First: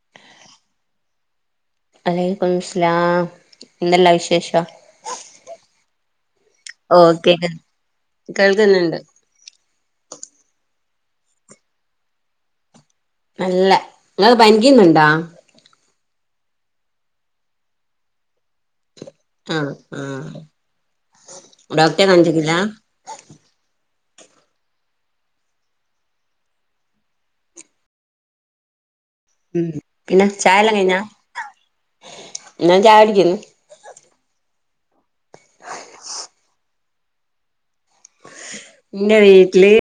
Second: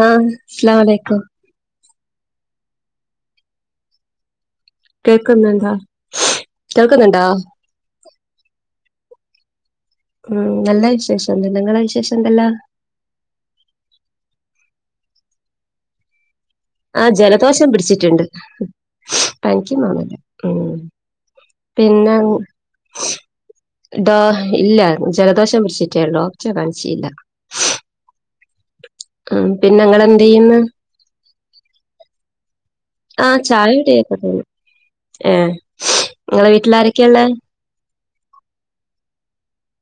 ആ അസ്സലാം അലൈക്കും വലൈക്കും സ്ലാം ന്തെല്ലാ വിശേഷം കേൾക്കുന്നുണ്ടോ കേൾക്കുന്നുണ്ടോ ഓക്കെ കേൾക്കുന്നുണ്ട് ഉം നല്ല വിശേഷം നിങ്ങടെ വിശേഷം ന്തല്ലാ നല്ല ഇങ്ങള് പനിക്ക് ന്ന് ണ്ടേ ആ ജലദോഷം പിടിച്ച്ട്ട്ണ്ട് ആഹ് പനിക്ക്ന്നെന്നും ഇല്ല ആഹ് ഡോക്ടറെ പിന്നെ കാണിച്ചിട്ടില്ല ഡോ ഇല്ല ജലദോഷം പിടിച്ചിട്ടേള്ളൂ ഡോക്റ്റ കാണിച്ചില്ല ഉം ഉ പിന്നെ പിന്ന നിങ്ങളെന്ത് ചെയ്യുന്ന് ചായല്ലാം കഴിഞ്ഞാ ഞാൻ ചായ ആ കുടിക്കുന്നു ചായ ടിയെക്കെ കയിഞ്ഞു ഏ ങ്ങളെ വീട്ടിൽ ആരൊക്കെള്ളെ ൻ്റെ വീട്ടില്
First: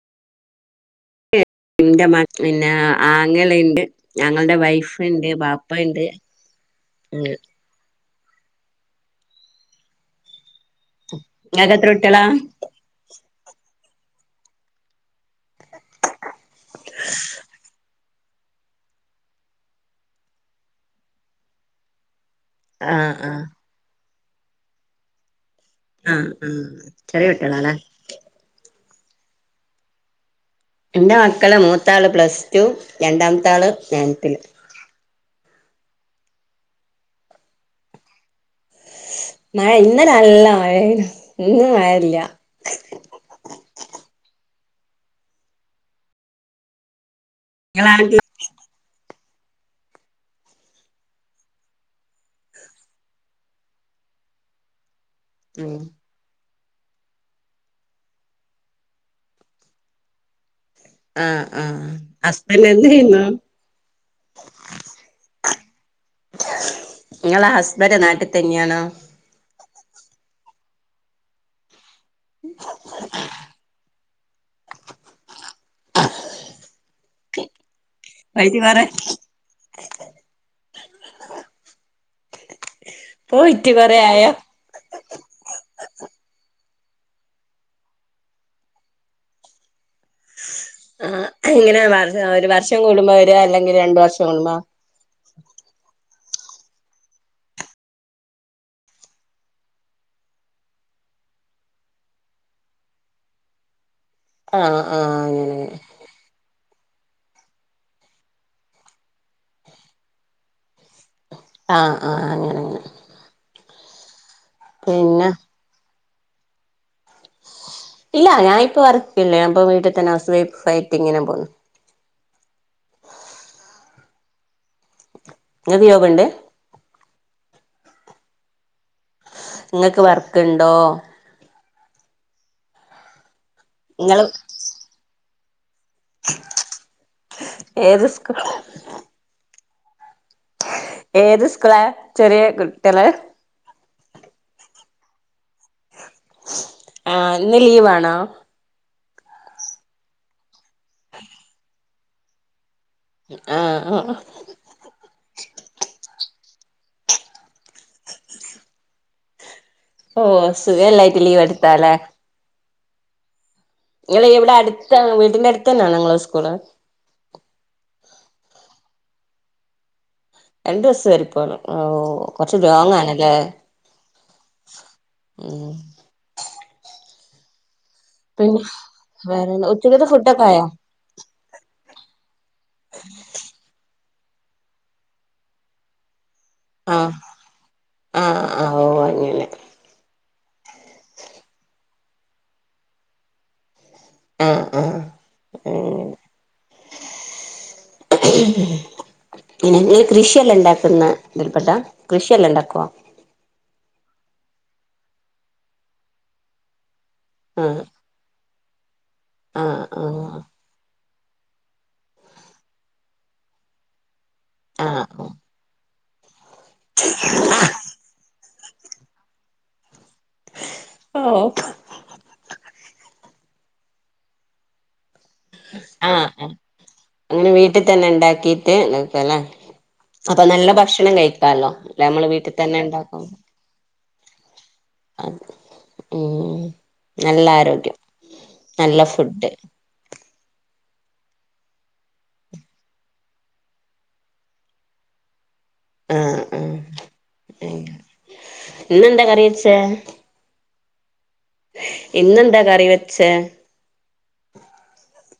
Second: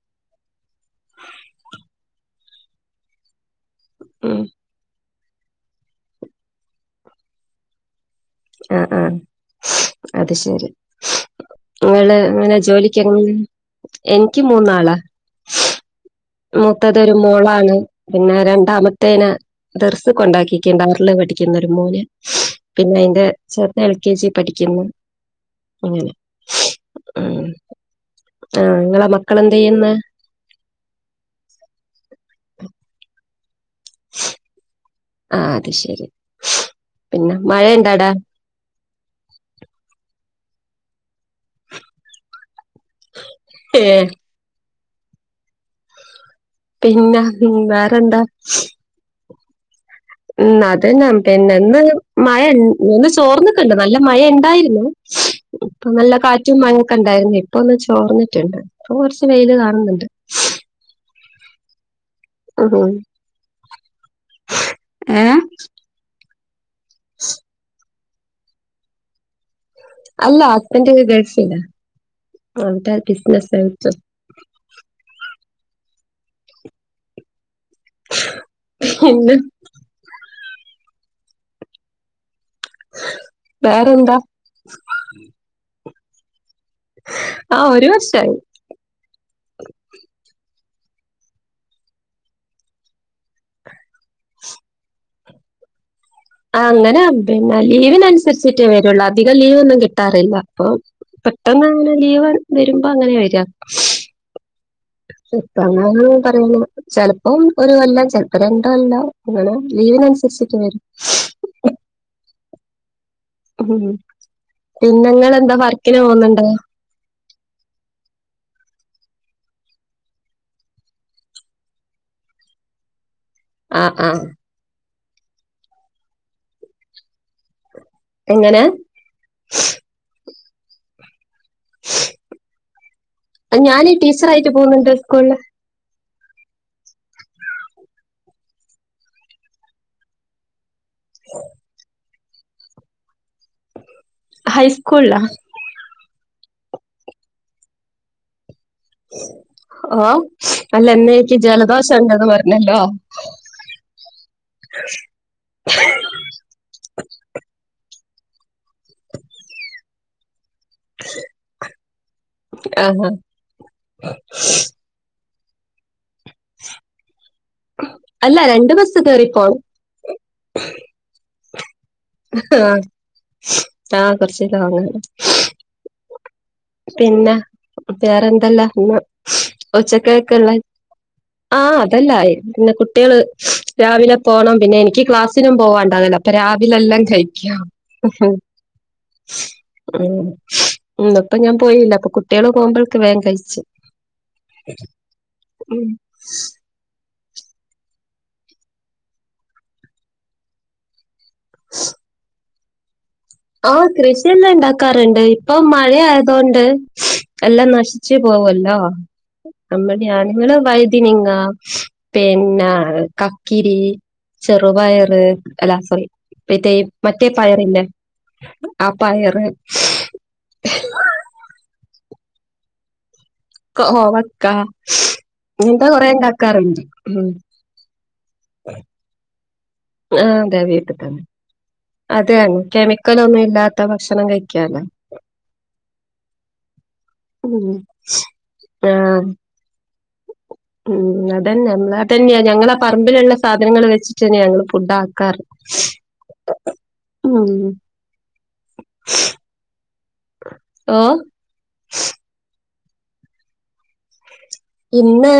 ന്റെ പിന്നെ ആ ങ്ങളിം ആങ്ങ ഉം ന്റെ വൈഫും ഉണ്ട് ബാപ്പ ണ്ട് ഏ അ ആ അത് ശരി ഇങ്ങക്ക് എത്ര ങ്ങള് കുട്ടികളാ എങ്ങനാ ജോലിക്ക് ങ്ങനാ എനിക്ക് മൂന്നാളാ മൂത്തത്ഒര് മോളാണ് പിന്നെ രണ്ടാമത്തേനെ ദർസ് കൊണ്ടാക്കിക്ക് ആറ് ല് പഠിയ്ക്കുന്നൊരു മോന് പിന്നെ ആഹ് അയിന്റെ ആഹ് ചെർത് എൽ കെ ജി പഠിക്ക്ന്ന് അങ്ങനെ ആഹ് ആഹ് ഉ ചെറിയ കുട്ടികളാല്ലേ ആ ങ്ങളെ മക്കളെന്തയ്യ്ന്ന് എന്റെ മക്കള് മൂത്താള് പ്ലസ് ടു രണ്ടാമത്താള് നയൻത്തില് ആ അത് ശരി പിന്നെ മഴ ണ്ടാ ടെ മഴ ഇന്നലെ നല്ല മഴേനി ഇന്നു മഴല്ല ഏ പിന്നെ ഉം നിങ്ങളാണ്ട് വേറെന്താ ഉ അതന്നാ പിന്നെന്ന് മഴ ന്ന് ചോർന്ന്ക്ക്ണ്ട് നല്ല മഴണ്ടായിര്ന്ന് ഉം ഇപ്പം നല്ല കാ റ്റും മഴൊക്കെണ്ടായിരുന്നേ ഇപ്പ ഒന്ന് ചോർന്നിട്ട്ണ്ട് ഇപ്പൊ കൊറച്ച് വെയില് കാണുന്നുണ്ട് ആ ആ ഹസ്ബൻഡ് എന്ത് ഉം ചെയ്യുന്നു ഏ ങ്ങളെ ഹസ്ബൻറ് നാട്ടിൽ തന്നെയാണോ അല്ല ഹസ്ബൻൻ്റ് ങ്ങ് ഗൾഫിലാ അവടെ ബിസിനസ് ആയിട്ട് [inaudible] [unintelligible] പിന്നെ [inaudible] പോയിറ്റ് കൊറേ വേറെന്താ ആയോ ആ ഒരു വർഷായി ആ ഇങ്ങനെ വർ ഒരു വർഷം കൂടുമ്പോ വരോ അല്ലെങ്കില് രണ്ടു വർഷം കൂടുമ്പോ? [inaudible] ആ അങ്ങനെ പിന്നെ ലീവിനനുസരിച്ചിട്ടേ വരുള്ളൂ. അധികം ലീവൊന്നും കിട്ടാറില്ല. അപ്പൊ പെട്ടെന്ന് അങ്ങനെ ലീവ് വരുമ്പോ അങ്ങനെ വരാ ആഹ് ആഹ് അങ്ങനെ ഇപ്പം അങ്ങന്നെന്നും [unintelligible] ചെലപ്പം ഒരു കൊല്ലം ചിലപ്പോ രണ്ട് കൊല്ലം അങ്ങനെ ലീവിനനുസരിച്ചിട്ട് വരും ആഹ് ആഹ് അങ്ങനങ്ങെന. ഉം. പിന്നെങ്ങള് ന്താ വർക്കിന് പോവുന്നുണ്ടോ? ഇല്ല ഞായിപ്പ വർക്കില്ല. ഞാപ്പോ വീട്ടിതന്നെ ഹൗസ് വൈഫ് ആയിട്ടിങ്ങനെ പോവുന്നു. ആ ആ. ങ്ങക്ക് [unintelligible] ണ്ട്? എങ്ങനെ? ങ്ങക്ക് വർക്കുണ്ടോ? ഞാന് ടീച്ചറായിട്ട് പോവുന്നുണ്ട് സ്കൂളില്. ഏതു സ്ക്കൂ [unintelligible] ഏത് സ്കൂള ചെറിയ കുട്ടികള് ഹൈസ്കൂള് ലാ. ആ ഇന്ന് ലീവാണോ? ഓ അല്ലനിക്ക് ജലദോഷ ഉണ്ടന്ന് പറഞ്ഞല്ലോ. ആഹ ആഹ് [inaudible] [inaudible] ഓ സുഖല്ലായിട്ട് ലീവ് എടുത്താലേ. ആഹ ഹാ. ങ്ങള് വിടെ അടുത്ത വീടിന്റെ അടുത്തന്നാണോ ങ്ങളെ സ്കൂള്? അല്ല രണ്ട് ബസ് കയറിപോണം. രണ്ട് ബസ് കേറി പോണം ഓ ങ്‌ഹ കൊറച്ച് ലോങ് ആണല്ലേ ആ കുറച്ച് ലോങ്ങാണ്. പിന്ന, വേറെന്തല്ല പിന്നെ ന്ന് വേറെന്താ ഉച്ചക്കത്തെ ഫുഡൊക്കെ ഉച്ചക്കായക്കൊള്ളേ? ആയോ ആ അതല്ലായി. പിന്നെ കുട്ടികള് രാവിലെ പോണം. പിന്നെ എനിക്ക് ക്ലാസ്സിനും പോവാണ്ടാവലോ അപ്പൊ രാ ലെല്ലാം ആഹ് കഴിക്ക്‌യും. ആഹ് ആഹ് ഓ അങ്ങനെ ഉം. ഉ ഇപ്പൊ ഞാൻ പോയില്ല അപ്പൊ കുട്ടികളെ പോകുമ്പോഴക്ക് വേഗം കഴിച്. ആഹ ആഹ. ഉം. പിന്നെ കൃഷിയല്ലാം ഉണ്ടാക്കുന്ന [unintelligible] കൃഷിയെല്ലാം ണ്ടാക്ക [unintelligible] ആ കൃഷിയെല്ലാം ഇണ്ടാക്കാറുണ്ട്. ഇപ്പൊ മഴ ആയതോണ്ട് എല്ലാം ആഹ് നശിച്ച് പോവല്ലോ. ആഹ് ആഹ് [unintelligible] വൈതിനി ങ്ങ, പിന്ന കക്കിരി, ചെറുപയറ് ആഹ് എല്ലാ [unintelligible] മറ്റേ മറ്റേ പയറില്ലേ, ആ പയറ്. ഓ. കോവക്ക ഇങ്ങനത്തെ കൊറെ ആഹ് ആഹ് ണ്ടാക്കാറുണ്ട്. അങ്ങനെ വീട്ടിൽ തന്നെ ഉണ്ടാക്കീട്ട് [unintelligible] ആ അപ്പൊ അതെ നല്ല വീട്ടിൽ ഭക്ഷണം തന്നെ കഴിക്കാല്ലോ. അല്ല നമ്മള് വീട്ടിൽ അതെയാണ് തന്നെ ഇണ്ടാക്കു കെമിക്കലൊന്നും ഇല്ലാത്ത ഭക്ഷണം കഴിക്കാലോ ഉം. നല്ല ഉം ആരോഗ്യം, നല്ല ആഹ് ഫുഡ്. ഉം അതന്നെ. നമ്മള്തന്ന്യാ ഞങ്ങള പറമ്പിലുള്ള സാധനങ്ങള് വെച്ചിട്ടന്ന്യാ ഞങ്ങള് ഫുഡ് ആക്കാറ്. ആഹ ആഹ ഉം ഇന്നെന്താ കറിവെച്ചേ? ഓ ചേ ഇന്ന്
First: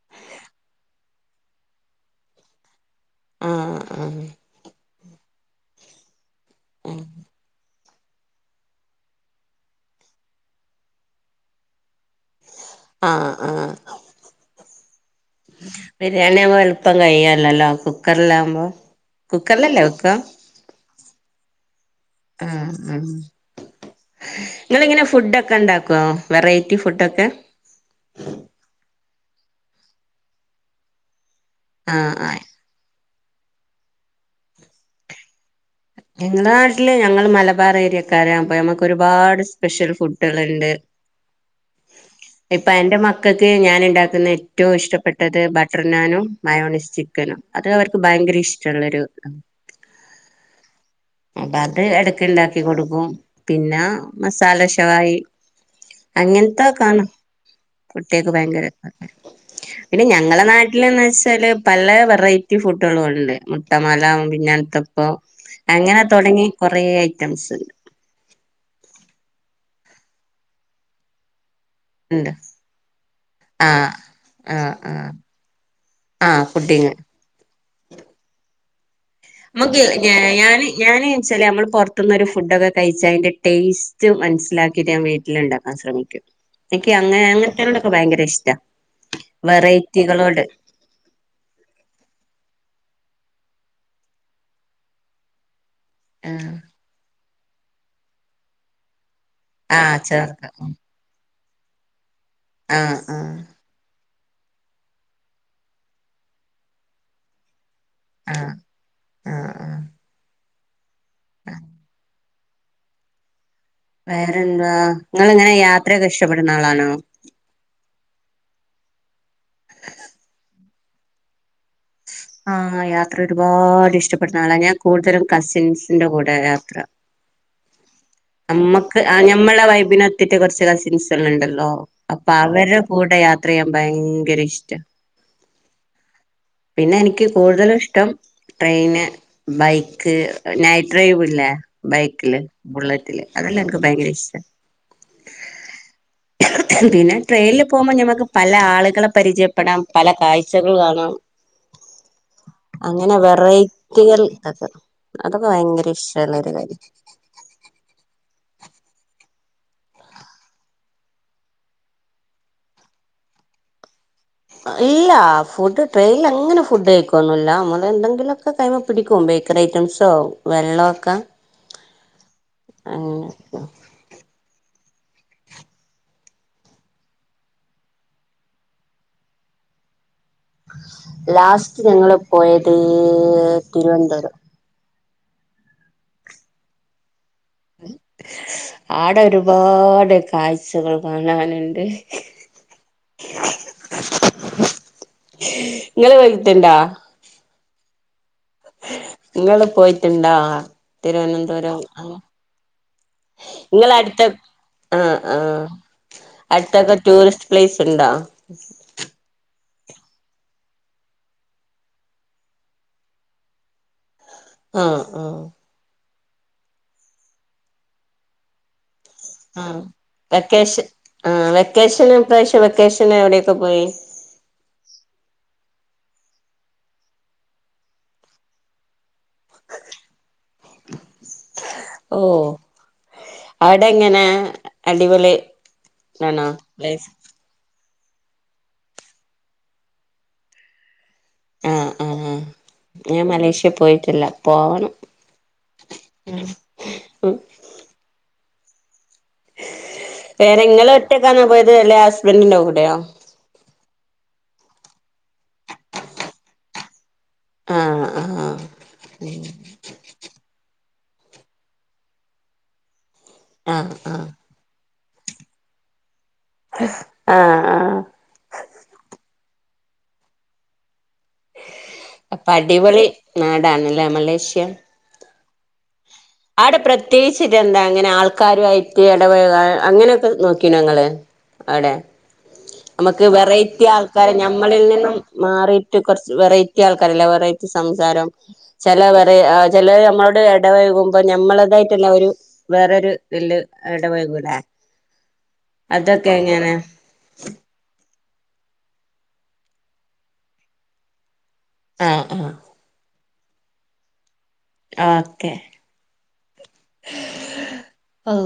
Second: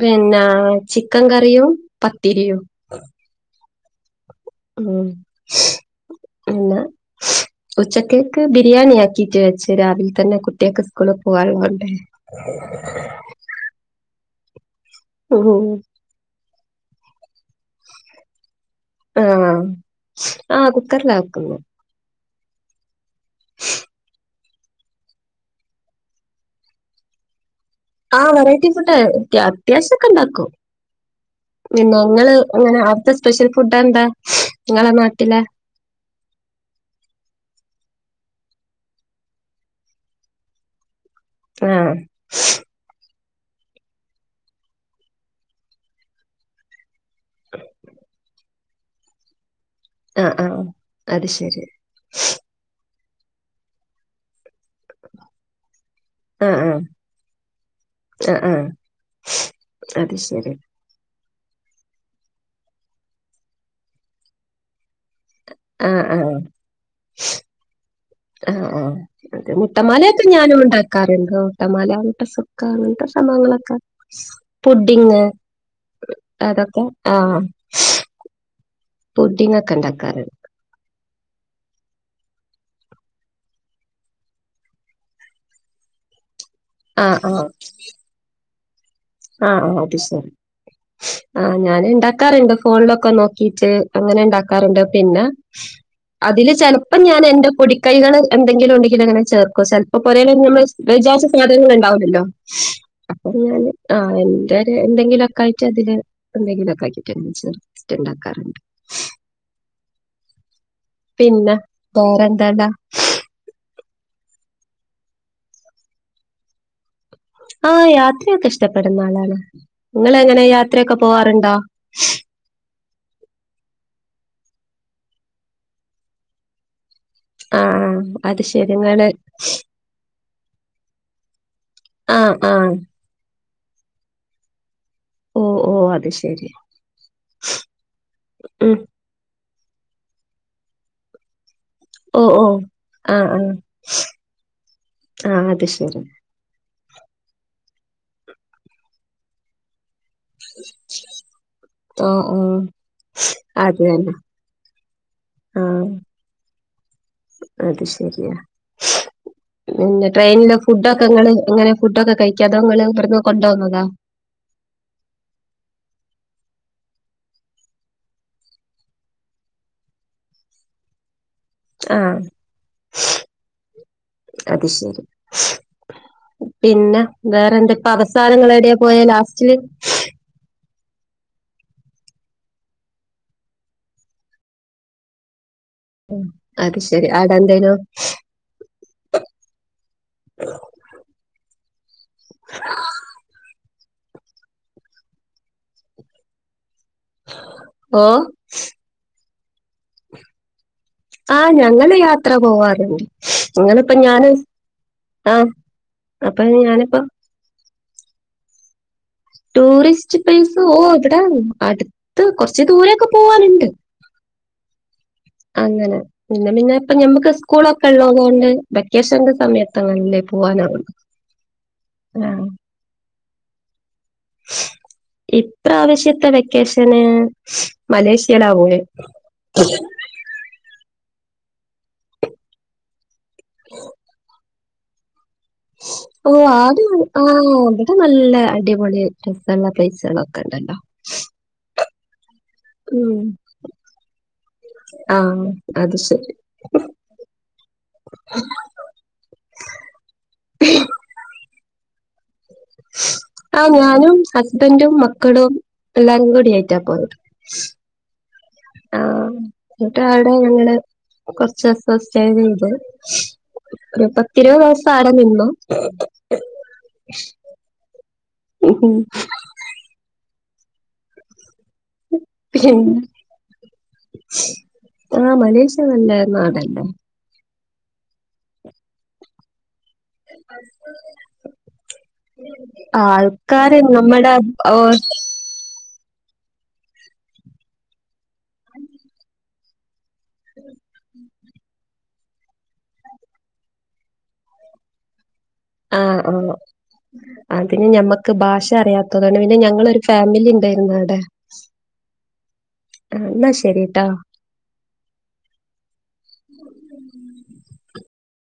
പിന്ന ചിക്കൻ കറിയും പത്തിരിയും ആ ആ ഉം പിന്ന ഉച്ചക്കേക്ക് ബിരിയാണി ആക്കിട്ട് വെച്ച, രാവിലെ തന്നെ കുട്ടിയാൾക്ക് സ്കൂളിൽ പോകാനും കൊണ്ടേ. ആഹ ആഹ. ഉം ബിരിയാണി ആവുമ്പോ എളുപ്പം കയ്യോലല്ലോ കുക്കറിലാവുമ്പോ. ആഹ കുക്കറിലല്ലേ വെക്കാ ആഹ കുക്കറില വെക്ക്ന്ന് ഉം ഉം നിങ്ങളിങ്ങനെ ഫുഡോക്കെ ണ്ടാക്കുവോ വെറൈറ്റി ഫുഡൊക്കെ ആ വെറൈറ്റി ഫുഡ അത്യാശ്യം ഒക്കെ ഉണ്ടാക്കും പിന്നെ ആഹ് നിങ്ങള് ആഹ് ഇങ്ങനെ അവ്ട്ത്തെ സ്പെഷ്യൽ ഫുഡ എന്താ നിങ്ങളെ നാട്ടിലെ ഞങ്ങള നാട്ടില് ഞങ്ങള്ൾ മലബാർ ഏരിയക്കാര് ആകുമ്പോ നമക്ക് ഒരുപാട് സ്പെഷ്യൽ ഫുഡുകൾണ്ട് ആഹ ക്കക്ക് ഞാൻ ഉണ്ടാക്കുന്ന ഏറ്റവും ഇഷ്ടപ്പെട്ടത് ബട്ടർ നാനും മയോണിസ്റ്റി അത് അവർക്ക് ഭയങ്കര ഇഷ്ടമുള്ളരു ആഹ ആഹ അപ്പൊ അത് എടക്കുണ്ടാക്കി കൊടുക്കും പിന്നെ മസാല ഷാവായി ആ അങ്ങനത്തെ ആ കാണും കുട്ടികക്ക് ആ ആ ഭയങ്കര പിന്നെ അത് ഞങ്ങളുടെ ശരി നാട്ടിലെന്ന് വെച്ച ല് പല വെറൈറ്റി ഫുഡുകളും ഉണ്ട് മുട്ടമാല പിന്നെ കൽത്തപ്പം ആ അങ്ങനെ ആ തുടങ്ങി കൊറേ ഐറ്റംസ് ആ ആ മുട്ടമാലൊക്കെ ഞാനും ഉണ്ടാക്കാറുണ്ട് മുട്ടമാല ഉണ്ട് മുറ്റസുർക്ക അഅങ്ങനെത്തെ സംഭവങ്ങളൊക്കെ ആഹ് ആഹ് ആഹ് പുഡ്ഡിംഗ് ആഹ് അതൊക്കെ പുഡിങ് ആ പുഡിങ് ഒക്കെ നമക്ക് ഞ ഉണ്ടാക്കാറുണ്ട് ഞാന് ഞാന് ച്ചലെ നമ്മൾ പുറത്തുന്നരു ഫുഡൊക്കെ കഴിച്ചാ അതിന്റെ ടേസ്റ്റ് മനസ്സിലാക്കിട്ട് ഞാൻ വീട്ടിൽ ഉണ്ടാക്കാൻ ശ്രമിക്കും എനിക്ക് ആ അങ്ങെ ആ അങ്ങത്തയിന്റെടൊക്കെ ഭയങ്കര ഇഷ്ട ആ അത് ശരി ആ ഞാന ഉണ്ടാക്കാറുണ്ട് ഫോണിലൊക്കെ നോ റ്ക്കിട്ട് അങ്ങനെ ഉണ്ടാക്കാറുണ്ട് പിന്നെ അതില് ആഹ് ചിലപ്പോം ഞാൻ എന്റെ പൊടിക്കൈകൾ എന്തെങ്കിലും ഉണ്ടെങ്കിലിൽ അങ്ങനെ ചേർക്കോ ആഹ് ചിലപ്പോ ചേർക്ക പോരെലെനു നമ്മൾ വിചാരിച്ച സാധനങ്ങൾണ്ടാവില്ലല്ലോ അഹ് അഹ് ആ എന്റെ എന്തെങ്കിലുക്കെ ആയിട്ട് അതില് എന്തെങ്കിലുക്കെ ആയിട്ട് ചെ ആഹ് ണ്ടാക്കാറുണ്ട് ആഹ് ആഹ് പിന്നെ വേറെന്തടാ വേറെന്താ നിങ്ങൾ ഇങ്ങനെ യാത്രയൊക്കെ ഇഷ്ടപ്പെടുന്ന ആളാണോ ആ യാത്രയൊക്കെ ഇഷ്ടപ്പെടുന്ന ആളാണ് നിങ്ങൾ എങ്ങനെ യാത്രയൊക്കെ പോവാറുണ്ടോ ആ ആ യാത്ര ഒരുപാട് ഇഷ്ടപ്പെടുന്ന ആള ഞാൻ കൂടുതലും കസിൻസിന്റെ കൂടെ യാത്ര ആഹ് ആഹ് അത് ശരി. നമ്മക്ക് ഇങ്ങള് ആ ഞമ്മുടെ വൈബിനൊത്തിട്ട് കുറച് കസിൻസെല്ലാം ഉണ്ടല്ലോ അപ്പൊ ആഹ് ആഹ് അവരുടെ കൂടെ യാത്ര ചെയ്യാൻ ഭയങ്കര ഇഷ്ട ഓ ഓ അതെശ് പിന്നെ എനിക്ക് കൂടുതല് ഇഷ്ടം ഉം ട്രെയിന് ബൈക്ക് നൈറ്റ് ഡ്രൈവ് ഇല്ലേ ഓഹ് ബൈക്കില് ഓഹ് ബുള്ളറ്റില് ആഹ് ആഹ് അതെല്ലാം എനിക്ക് ഭയങ്കര ഇഷ്ട ആഹ് അത് ശരി പിന്നെ ട്രെയിനിൽ പോകുമ്പോൾ ഞമ്മുക്ക് പല ആളുകളെ പരിചയപ്പെടാം പല കാഴ്ചകൾ കാണാം ആഹ് ആഹ് അങ്ങനെ അത് തന്നെ വറൈറ്റികൾ അതൊക്കെ ഭയങ്കര ആഹ് ഇഷ്ടല്ലരു അത് ശരിയാ പിന്നെ ട്രെയിനില് ഫുഡൊക്കെ നിങ്ങൾ ഇങ്ങനെ ഫുഡൊക്കെ കഴിക്കാ അതോ നിങൾ ഇവിടന്ന് കൊണ്ടുപോന്നതാ ഇല്ല ഫുഡ് ട്രെയിനിൽ അങ്ങനെ ഫുഡ് കഴിക്കുന്നല്ല നമ്മള് എന്തെിലൊക്കെ കൈമാ പിടിക്കു ബേക്കറി ഐറ്റംസോ വെള്ളക്കെ അ അത് ശെരി പിന്നെ വേറെന്താ ഇപ്പ അവസാനങ്ങളെട്യ പോയെ ലാസ്റ്റില് ലാസ്റ്റ് ഞങ്ങൾ പോയത് തിരുവനന്തപുരം ഉം അത് ശെരിയാ [unintelligible] ആടെ ഒരുപാട് കാഴ്ചകൾ കാണാനുണ്ട് ങ്ങള് [unintelligible] ഓ ങ്ങള് പോയിറ്റ്ണ്ടോ ആഹ് തിരുവനന്തപുരം ഞങ്ങള് യാത്ര പോവാറുണ്ട് ഞങ്ങളിപ്പ നിങ്ങളടുത്ത ഞാന് അ അ ആഹ് അപ്പൊ അടുത്തൊക്കെ ഞാനിപ്പോ ടൂറിസ്റ്റ് പ്ലേസ് ണ്ടോ ടൂറിസ്റ്റ് പ്ലേസ് ഓ ഇവിടെ അടുത്ത് കൊറച്ച് ദൂരൊക്കെ പോവാന്ണ്ട് ആ ആ പിന്നെ പിന്നെ ഇപ്പഞമ്മക്ക് സ്കൂളൊക്കെ ള്ളതോണ്ട് പ ആ വെക്കേഷൻ ആ വെക്കേഷന് ആഹ് ഇപ്രാവശ്യം വെക്കേഷന് എവിടെക്കെ പോയി ഇപ്രാശ്യത്തെ വെക്കേഷന് മലേഷ്യയിലാ പോയെ [inaudible] ഓ അവിടെ ങ്ങനെ അടിപൊളി ഓ ആണോ ആതു പ്ലേസ് ആ അതെ നല്ല അടിപൊളി രസള്ള പ്ലേസാളൊക്കെ ണ്ടല്ലോ ആ ആ ഞാൻ മലേഷ്യ പോയിട്ടില്ല പോവണം ആഹ് അത് ശരി. [inaudible] വേറെ ങ്ങള് ഒറ്റക്കാനോ പോയത് അല്ലേ ഹസ്ബന്റീന്റെ കൂടെയോ ആഹ് ഞാനും ഹസ്ബൻറും മക്കളും എല്ലാരും കൂടി ആയിറ്റാ പോയത് ആഹ് ആഹ് ആ ന്നിട്ട് അവിടെ ഞങ്ങള് കൊറച്ചുസം സ്റ്റേ ചെയ്ത് ആഹ് ഒരു ആഹ് പത്തിരുപത് ദിവസം ആടെ നിന്നു ആ ആ അപ്പൊ പിന്നെ അടിപൊളി നാടാണല്ലേ മലേഷ്യ ആ മലേഷ്യ നല്ലേ അവിടെ പ്രത്യേകിച്ചിട്ടെന്താ ങ്ങനെ ആൾക്കാരായിട്ട് എടപയകാൻ അങ്ങനൊക്കെ നോക്കിനോ ങ്ങള് അവടെ നമുക്ക് ആൾക്കാര് വെറൈറ്റി നമ്മടെ ആൾക്കാരെ ഓ ഞമ്മളിൽ നിന്നും മാറിട്ട് കൊർച്ച് വെറൈറ്റി ആൾക്കാരല്ലേ വെറൈറ്റി സംസാരം ചെല വെറ ചെലോര് ഞമ്മളോട് ൽ എടപയകുമ്പോ ഞമ്മളതായിട്ട്ള്ളൊരു വേറൊരുത് ല് എടപയകൂല്ലേ അതൊക്കെങ്ങനെ പിന്നെ ഞമ്മക്ക് ഭാഷ അറിയാത്തതാണ് പിന്നെ ഞങ്ങളൊരു ഫാമിലിണ്ടായിര്ന്നുവിടെ ആ ആ ആ ന്നാ ശെരി ട്ടോ ഓക്കെ ഓ